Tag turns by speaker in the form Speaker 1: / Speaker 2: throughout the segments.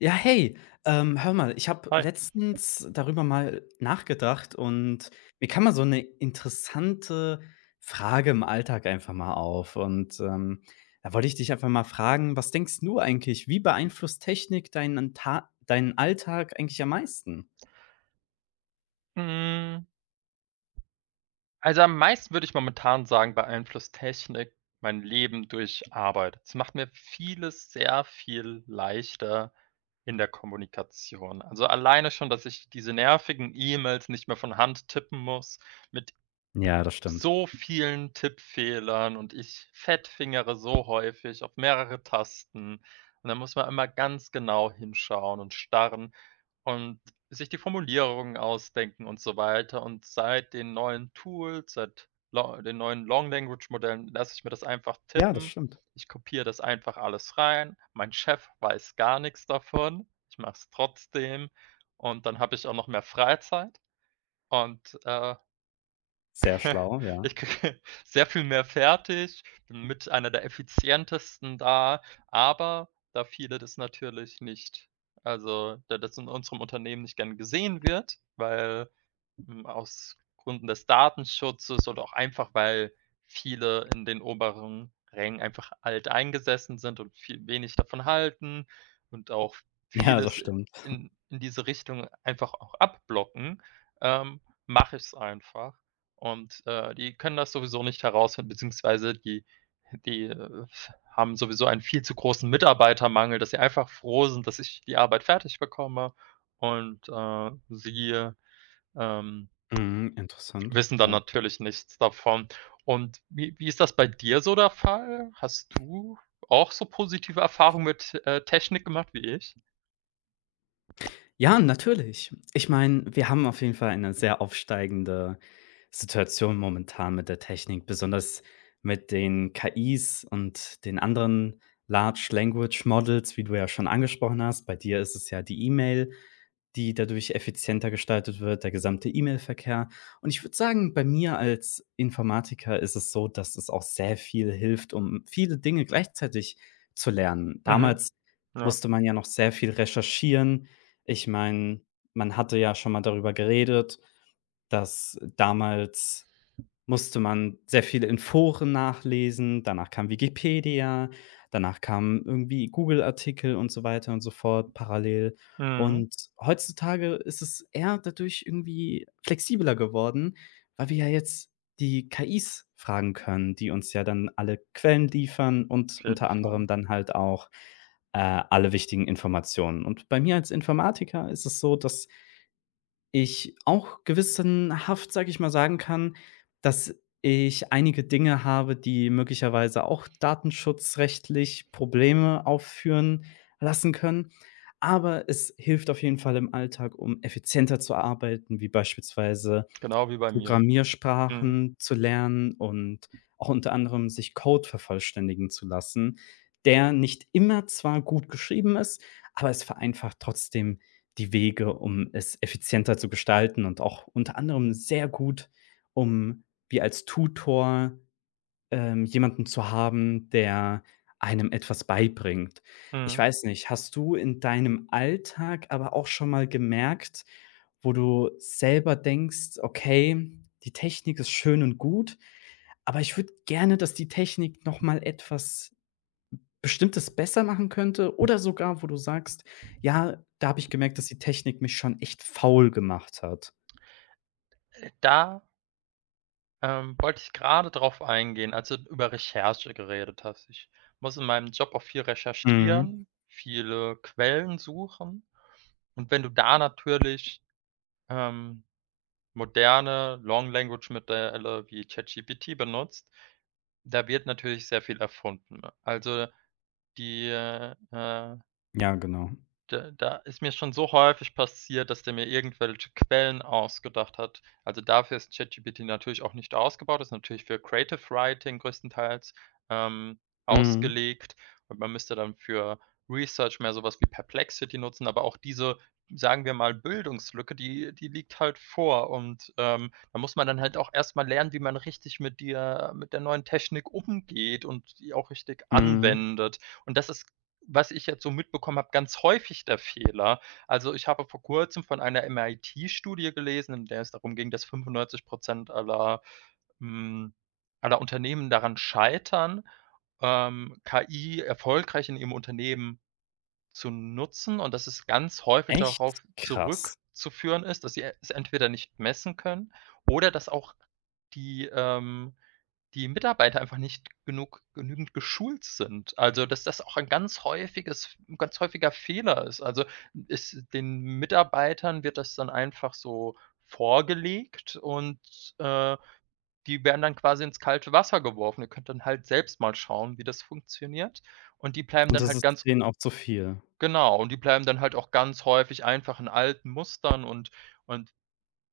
Speaker 1: Ja, hey, hör mal, ich habe
Speaker 2: Hi.
Speaker 1: letztens darüber mal nachgedacht und mir kam mal so eine interessante Frage im Alltag einfach mal auf. Und da wollte ich dich einfach mal fragen, was denkst du eigentlich, wie beeinflusst Technik deinen Alltag eigentlich am meisten?
Speaker 2: Hm, also, am meisten würde ich momentan sagen, beeinflusst Technik mein Leben durch Arbeit. Es macht mir vieles sehr viel leichter in der Kommunikation. Also, alleine schon, dass ich diese nervigen E-Mails nicht mehr von Hand tippen muss mit
Speaker 1: Ja, das stimmt.
Speaker 2: so vielen Tippfehlern, und ich fettfingere so häufig auf mehrere Tasten und dann muss man immer ganz genau hinschauen und starren. Und sich die Formulierungen ausdenken und so weiter. Und seit den neuen Tools, seit Lo den neuen Long Language Modellen lasse ich mir das einfach
Speaker 1: Ja, das
Speaker 2: tippen.
Speaker 1: stimmt.
Speaker 2: Ich kopiere das einfach alles rein. Mein Chef weiß gar nichts davon. Ich mache es trotzdem und dann habe ich auch noch mehr Freizeit und
Speaker 1: Sehr schlau, ja.
Speaker 2: ich kriege sehr viel mehr fertig, bin mit einer der effizientesten da, aber da viele das natürlich nicht, also, da das in unserem Unternehmen nicht gern gesehen wird, weil, aus Gründen des Datenschutzes oder auch einfach, weil viele in den oberen Rängen einfach alt eingesessen sind und viel wenig davon halten und auch
Speaker 1: Ja, das
Speaker 2: vieles
Speaker 1: stimmt.
Speaker 2: in diese Richtung einfach auch abblocken, mache ich es einfach. Und, die können das sowieso nicht herausfinden, beziehungsweise die haben sowieso einen viel zu großen Mitarbeitermangel, dass sie einfach froh sind, dass ich die Arbeit fertig bekomme und, sie, ähm
Speaker 1: Mhm, interessant,
Speaker 2: wissen dann
Speaker 1: ja.
Speaker 2: natürlich nichts davon. Und wie ist das bei dir so der Fall? Hast du auch so positive Erfahrungen mit, Technik gemacht wie ich?
Speaker 1: Ja, natürlich. Ich meine, wir haben auf jeden Fall eine sehr aufsteigende Situation momentan mit der Technik, besonders mit den KIs und den anderen Large Language Models, wie du ja schon angesprochen hast. Bei dir ist es ja die E-Mail, die dadurch effizienter gestaltet wird, der gesamte E-Mail-Verkehr. Und ich würde sagen, bei mir als Informatiker ist es so, dass es auch sehr viel hilft, um viele Dinge gleichzeitig zu lernen.
Speaker 2: Mhm,
Speaker 1: Damals
Speaker 2: ja.
Speaker 1: musste man ja noch sehr viel recherchieren, ich meine, man hatte ja schon mal darüber geredet, dass damals musste man sehr viel in Foren nachlesen, danach kam Wikipedia, danach kamen irgendwie Google-Artikel und so weiter und so fort parallel.
Speaker 2: Mhm,
Speaker 1: Und heutzutage ist es eher dadurch irgendwie flexibler geworden, weil wir ja jetzt die KIs fragen können, die uns ja dann alle Quellen liefern und
Speaker 2: auf jeden
Speaker 1: unter anderem
Speaker 2: Fall.
Speaker 1: dann halt auch alle wichtigen Informationen. Und bei mir als Informatiker ist es so, dass ich auch gewissenhaft, sage ich mal, sagen kann, dass ich einige Dinge habe, die möglicherweise auch datenschutzrechtlich Probleme aufführen lassen können. Aber es hilft auf jeden Fall im Alltag, um effizienter zu arbeiten, wie beispielsweise
Speaker 2: Genau wie bei mir. Mhm,
Speaker 1: Programmiersprachen zu lernen und auch unter anderem sich Code vervollständigen zu lassen, der nicht immer zwar gut geschrieben ist, aber es vereinfacht trotzdem die Wege, um es effizienter zu gestalten und auch unter anderem sehr gut, um wie als Tutor jemanden zu haben, der einem etwas beibringt. Ich
Speaker 2: mhm.
Speaker 1: weiß nicht, hast du in deinem Alltag aber auch schon mal gemerkt, wo du selber denkst: „Okay, die Technik ist schön und gut, aber ich würde gerne, dass die Technik noch mal etwas Bestimmtes besser machen könnte“, oder sogar, wo du sagst: „Ja, da habe ich gemerkt, dass die Technik mich schon echt faul gemacht hat?“
Speaker 2: Äh, da, Wollte ich gerade drauf eingehen, als du über Recherche geredet hast. Ich muss in meinem Job auch viel
Speaker 1: Mhm.
Speaker 2: recherchieren, viele Quellen suchen, und wenn du da natürlich, ähm moderne Long Language Modelle wie ChatGPT benutzt, da wird natürlich sehr viel erfunden. Also die, äh
Speaker 1: Ja, genau.
Speaker 2: da ist mir schon so häufig passiert, dass der mir irgendwelche Quellen ausgedacht hat. Also, dafür ist ChatGPT natürlich auch nicht ausgebaut, ist natürlich für Creative Writing größtenteils, ähm,
Speaker 1: Mhm.
Speaker 2: ausgelegt, und man müsste dann für Research mehr sowas wie Perplexity nutzen, aber auch diese, sagen wir mal, Bildungslücke, die liegt halt vor, und, da muss man dann halt auch erst mal lernen, wie man richtig mit der neuen Technik umgeht und die auch richtig
Speaker 1: Mhm.
Speaker 2: anwendet. Und das ist, was ich jetzt so mitbekommen habe, ganz häufig der Fehler. Also, ich habe vor Kurzem von einer MIT-Studie gelesen, in der es darum ging, dass 95 aller, hm aller Unternehmen daran scheitern, KI erfolgreich in ihrem Unternehmen zu nutzen, und dass es ganz häufig
Speaker 1: Echt?
Speaker 2: darauf
Speaker 1: Krass.
Speaker 2: zurückzuführen ist, dass sie es entweder nicht messen können oder dass auch die, ähm die Mitarbeiter einfach nicht genug genügend geschult sind. Also, dass das auch ein ganz häufiges ein ganz häufiger Fehler ist. Also, es, den Mitarbeitern wird das dann einfach so vorgelegt, und, äh, die werden dann quasi ins kalte Wasser geworfen. Ihr könnt dann halt selbst mal schauen, wie das funktioniert. Und die bleiben
Speaker 1: Und
Speaker 2: dann
Speaker 1: das
Speaker 2: halt
Speaker 1: ist
Speaker 2: ganz,
Speaker 1: denen auch zu viel.
Speaker 2: genau, und die bleiben dann halt auch ganz häufig einfach in alten Mustern und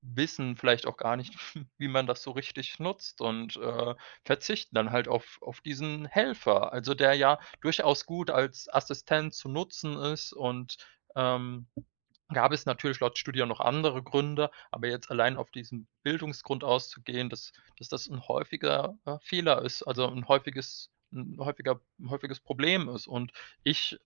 Speaker 2: wissen vielleicht auch gar nicht, wie man das so richtig nutzt, und, verzichten dann halt auf diesen Helfer, also der ja durchaus gut als Assistent zu nutzen ist, und, ähm, gab es natürlich laut Studie noch andere Gründe, aber jetzt allein auf diesen Bildungsgrund auszugehen, dass das ein häufiger, Fehler ist, also ein häufiges ein häufiger 'n häufiges Problem ist, und ich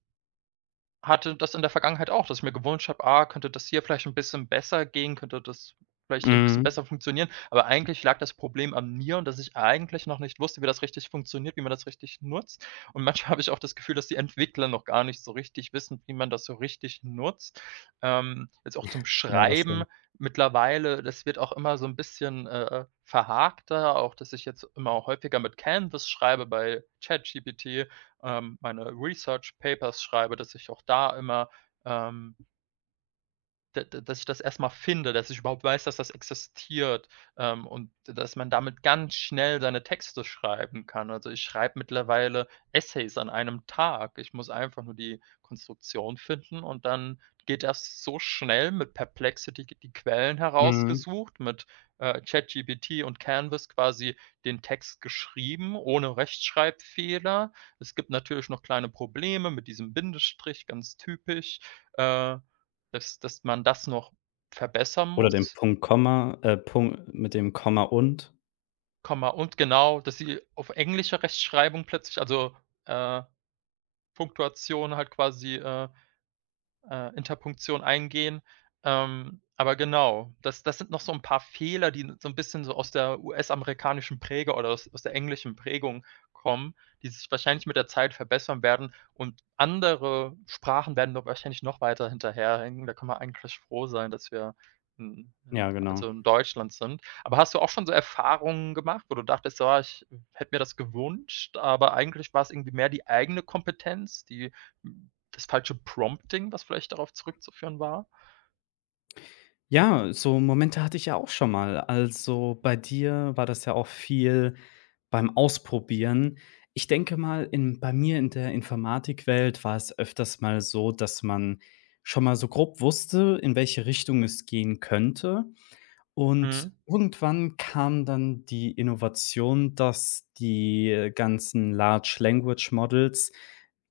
Speaker 2: hatte das in der Vergangenheit auch, dass ich mir gewünscht habe: „Ah, könnte das hier vielleicht ein bisschen besser gehen? Könnte das vielleicht hier 'n bisschen
Speaker 1: Mhm.
Speaker 2: besser funktionieren?“ Aber eigentlich lag das Problem an mir und dass ich eigentlich noch nicht wusste, wie das richtig funktioniert, wie man das richtig nutzt. Und manchmal habe ich auch das Gefühl, dass die Entwickler noch gar nicht so richtig wissen, wie man das so richtig nutzt. Jetzt auch zum
Speaker 1: Ja, das
Speaker 2: Schreiben
Speaker 1: stimmt.
Speaker 2: mittlerweile, das wird auch immer so ein bisschen, verhakter, auch dass ich jetzt immer häufiger mit Canvas schreibe bei ChatGPT, meine Research Papers schreibe, dass ich auch da immer, ähm, da da dass ich das erstmal finde, dass ich überhaupt weiß, dass das existiert, und dass man damit ganz schnell seine Texte schreiben kann. Also, ich schreibe mittlerweile Essays an einem Tag. Ich muss einfach nur die Konstruktion finden, und dann geht das so schnell: mit Perplexity die Quellen
Speaker 1: Mhm.
Speaker 2: herausgesucht, mit, ChatGPT und Canvas quasi den Text geschrieben, ohne Rechtschreibfehler. Es gibt natürlich noch kleine Probleme mit diesem Bindestrich, ganz typisch, äh, dass man das noch verbessern
Speaker 1: Oder den
Speaker 2: muss,
Speaker 1: Punkt Komma, Punkt mit dem Komma und.
Speaker 2: Komma und, genau, dass sie auf englische Rechtschreibung plötzlich, also, äh, Punktuation halt quasi, Interpunktion eingehen. Aber genau, das, das sind noch so ein paar Fehler, die so ein bisschen so aus der US-amerikanischen Präge oder aus der englischen Prägung kommen, die sich wahrscheinlich mit der Zeit verbessern werden, und andere Sprachen werden da wahrscheinlich noch weiter hinterherhängen. Da können wir eigentlich froh sein, dass wir
Speaker 1: Ja, genau.
Speaker 2: in Deutschland sind. Aber hast du auch schon so Erfahrungen gemacht, wo du dachtest: „Ah, ich hätte mir das gewünscht“, aber eigentlich war es irgendwie mehr die eigene Kompetenz, die, das falsche Prompting, was vielleicht darauf zurückzuführen war?
Speaker 1: Ja, so Momente hatte ich ja auch schon mal. Also, bei dir war das ja auch viel beim Ausprobieren. Ich denke mal, in bei mir in der Informatikwelt war es öfters mal so, dass man schon mal so grob wusste, in welche Richtung es gehen könnte. Und
Speaker 2: Mhm.
Speaker 1: irgendwann kam dann die Innovation, dass die ganzen Large Language Models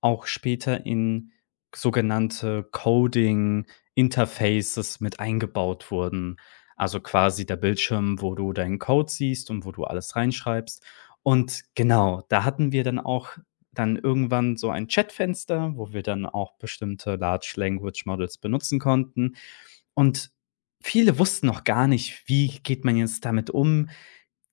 Speaker 1: auch später in sogenannte Coding Interfaces mit eingebaut wurden. Also, quasi der Bildschirm, wo du deinen Code siehst und wo du alles reinschreibst. Und genau, da hatten wir dann auch dann irgendwann so ein Chatfenster, wo wir dann auch bestimmte Large Language Models benutzen konnten. Und viele wussten noch gar nicht, wie geht man jetzt damit um?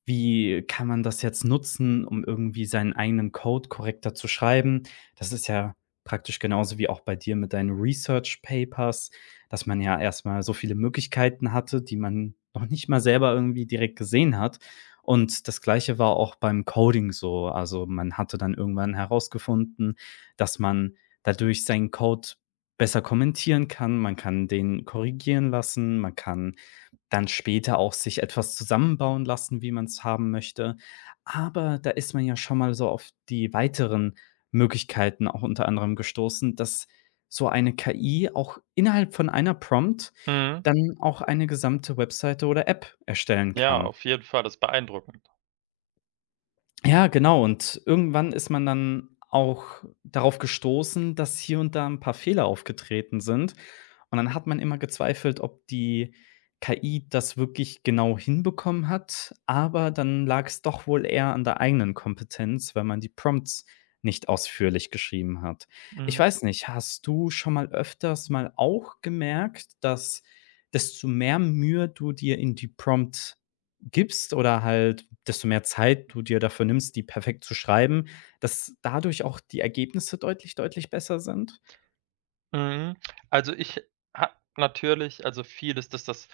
Speaker 1: Wie kann man das jetzt nutzen, um irgendwie seinen eigenen Code korrekter zu schreiben? Das ist ja praktisch genauso wie auch bei dir mit deinen Research Papers, dass man ja erst mal so viele Möglichkeiten hatte, die man noch nicht mal selber irgendwie direkt gesehen hat. Und das Gleiche war auch beim Coding so. Also, man hatte dann irgendwann herausgefunden, dass man dadurch seinen Code besser kommentieren kann. Man kann den korrigieren lassen. Man kann dann später auch sich etwas zusammenbauen lassen, wie man es haben möchte. Aber da ist man ja schon mal so auf die weiteren Möglichkeiten auch unter anderem gestoßen, dass so eine KI auch innerhalb von einer Prompt
Speaker 2: Mhm.
Speaker 1: dann auch eine gesamte Webseite oder App erstellen
Speaker 2: Ja,
Speaker 1: kann.
Speaker 2: auf jeden Fall, das ist beeindruckend.
Speaker 1: Ja, genau. Und irgendwann ist man dann auch darauf gestoßen, dass hier und da ein paar Fehler aufgetreten sind. Und dann hat man immer gezweifelt, ob die KI das wirklich genau hinbekommen hat, aber dann lag es doch wohl eher an der eigenen Kompetenz, weil man die Prompts nicht ausführlich geschrieben hat. Ich
Speaker 2: Mhm.
Speaker 1: weiß nicht, hast du schon mal öfters mal auch gemerkt, dass desto mehr Mühe du dir in die Prompt gibst oder halt desto mehr Zeit du dir dafür nimmst, die perfekt zu schreiben, dass dadurch auch die Ergebnisse deutlich, deutlich besser sind?
Speaker 2: Mhm. Also, ich habe natürlich, also vieles, dass das,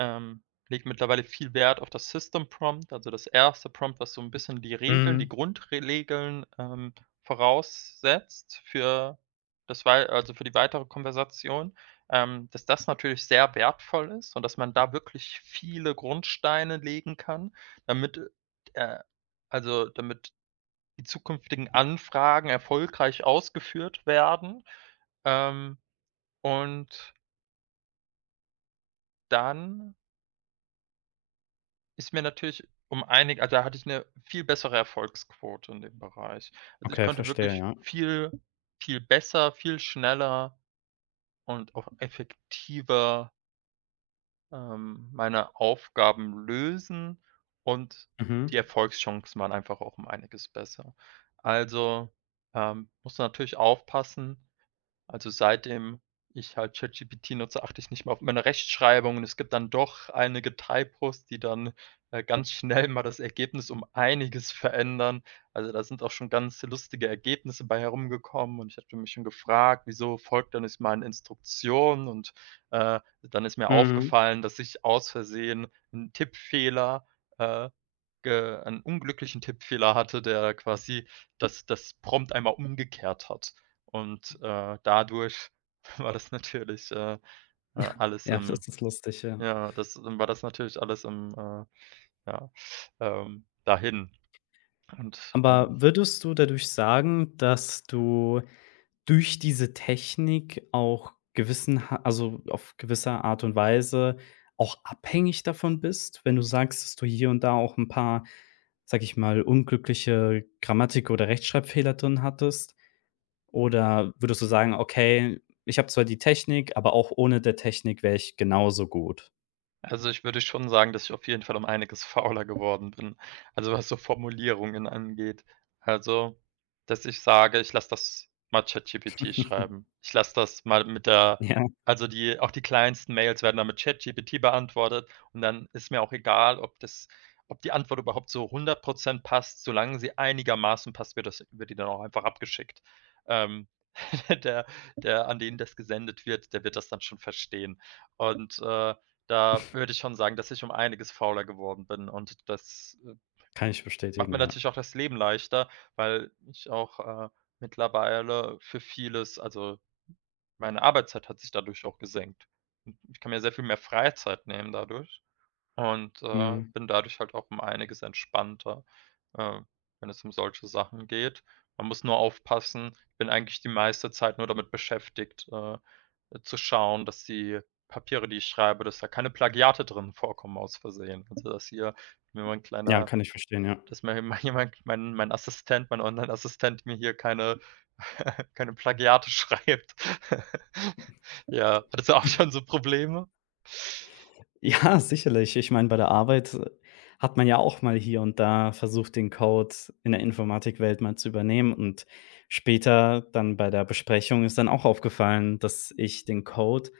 Speaker 2: ähm, lege mittlerweile viel Wert auf das System Prompt, also das erste Prompt, was so ein bisschen die Regeln die
Speaker 1: Mhm.
Speaker 2: Grundregeln, voraussetzt für das wei also für die weitere Konversation, dass das natürlich sehr wertvoll ist und dass man da wirklich viele Grundsteine legen kann, damit, äh also damit die zukünftigen Anfragen erfolgreich ausgeführt werden. Ähm, und dann, ist mir natürlich um einig also, da hatte ich 'ne viel bessere Erfolgsquote in dem Bereich. Also, ich
Speaker 1: Okay,
Speaker 2: konnte
Speaker 1: verstehe,
Speaker 2: wirklich
Speaker 1: ja.
Speaker 2: viel besser, viel schneller und auch effektiver, meine Aufgaben lösen, und
Speaker 1: Mhm.
Speaker 2: die Erfolgschancen waren einfach auch um einiges besser. Also, musst du natürlich aufpassen, also, seitdem ich halt ChatGPT nutze, achte ich nicht mehr auf meine Rechtschreibung, und es gibt dann doch einige Typos, die dann, ganz schnell mal das Ergebnis um einiges verändern. Also, da sind auch schon ganz lustige Ergebnisse bei herumgekommen, und ich hatte mich schon gefragt: „Wieso folgt er nicht meinen Instruktionen?“ Und, dann ist mir
Speaker 1: Mhm.
Speaker 2: aufgefallen, dass ich aus Versehen einen Tippfehler, äh ge einen unglücklichen Tippfehler hatte, der quasi das Prompt einmal umgekehrt hat. Und, dadurch war das natürlich, alles
Speaker 1: Ja,
Speaker 2: im
Speaker 1: das ist lustig, ja.
Speaker 2: ja, das war das natürlich alles im, ja, dahin. Und
Speaker 1: Aber
Speaker 2: dann,
Speaker 1: würdest du dadurch sagen, dass du durch diese Technik auch gewissen ha also, auf gewisse Art und Weise auch abhängig davon bist, wenn du sagst, dass du hier und da auch ein paar, sage ich mal, unglückliche Grammatik oder Rechtschreibfehler drin hattest? Oder würdest du sagen: „Okay, ich habe zwar die Technik, aber auch ohne der Technik wäre ich genauso gut?“
Speaker 2: also, ich würde schon sagen, dass ich auf jeden Fall um einiges fauler geworden bin, also, was so Formulierungen angeht. Also, dass ich sage, ich lasse das mal ChatGPT schreiben. Ich lasse das mal mit der,
Speaker 1: Ja,
Speaker 2: also, die, auch die kleinsten Mails werden dann mit ChatGPT beantwortet, und dann ist mir auch egal, ob die Antwort überhaupt so hundert Prozent passt, solange sie einigermaßen passt, wird die dann auch einfach abgeschickt. Ähm, der der an den das gesendet wird, der wird das dann schon verstehen. Und, da würde ich schon sagen, dass ich um einiges fauler geworden bin, und das,
Speaker 1: kann ich
Speaker 2: macht
Speaker 1: bestätigen,
Speaker 2: mir
Speaker 1: ja.
Speaker 2: natürlich auch das Leben leichter, weil ich auch, äh, mittlerweile für vieles, also, meine Arbeitszeit hat sich dadurch auch gesenkt. Ich kann mir sehr viel mehr Freizeit nehmen dadurch. Und,
Speaker 1: Mhm.
Speaker 2: bin dadurch halt auch um einiges entspannter, äh, wenn es um solche Sachen geht. Man muss nur aufpassen, ich bin eigentlich die meiste Zeit nur damit beschäftigt, zu schauen, dass die Papiere, die ich schreibe, dass da keine Plagiate drin vorkommen aus Versehen. Also, dass hier mir mein
Speaker 1: Ja,
Speaker 2: kleiner
Speaker 1: kann ich verstehen, ja.
Speaker 2: dass mir mal jemand mein Assistent, mein Online-Assistent mir hier keine keine Plagiate schreibt. Ja, hattest du auch schon so Probleme?
Speaker 1: Ja, sicherlich. Ich meine, bei der Arbeit hat man ja auch mal hier und da versucht, den Code in der Informatikwelt mal zu übernehmen und später dann bei der Besprechung ist dann auch aufgefallen, dass ich den Code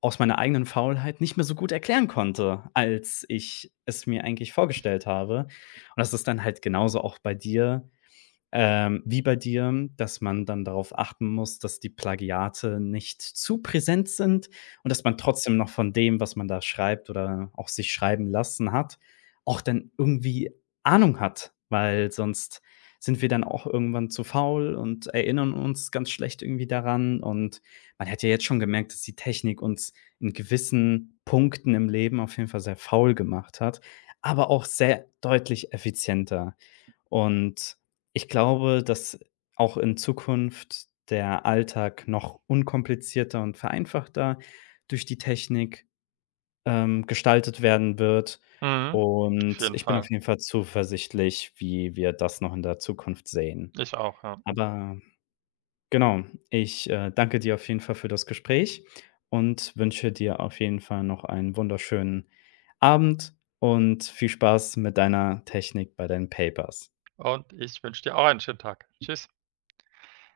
Speaker 1: aus meiner eigenen Faulheit nicht mehr so gut erklären konnte, als ich es mir eigentlich vorgestellt habe. Und das ist dann halt genauso auch wie bei dir, dass man dann darauf achten muss, dass die Plagiate nicht zu präsent sind und dass man trotzdem noch von dem, was man da schreibt oder auch sich schreiben lassen hat, auch dann irgendwie Ahnung hat, weil sonst sind wir dann auch irgendwann zu faul und erinnern uns ganz schlecht irgendwie daran. Und man hat ja jetzt schon gemerkt, dass die Technik uns in gewissen Punkten im Leben auf jeden Fall sehr faul gemacht hat, aber auch sehr deutlich effizienter. Und ich glaube, dass auch in Zukunft der Alltag noch unkomplizierter und vereinfachter durch die Technik gestaltet werden wird.
Speaker 2: Mhm, auf
Speaker 1: Und
Speaker 2: jeden
Speaker 1: ich bin auf
Speaker 2: Fall.
Speaker 1: jeden Fall zuversichtlich, wie wir das noch in der Zukunft sehen.
Speaker 2: Ich auch, ja.
Speaker 1: Aber genau, ich danke dir auf jeden Fall für das Gespräch und wünsche dir auf jeden Fall noch einen wunderschönen Abend und viel Spaß mit deiner Technik bei deinen Papers.
Speaker 2: Und ich wünsche dir auch einen schönen Tag. Tschüss.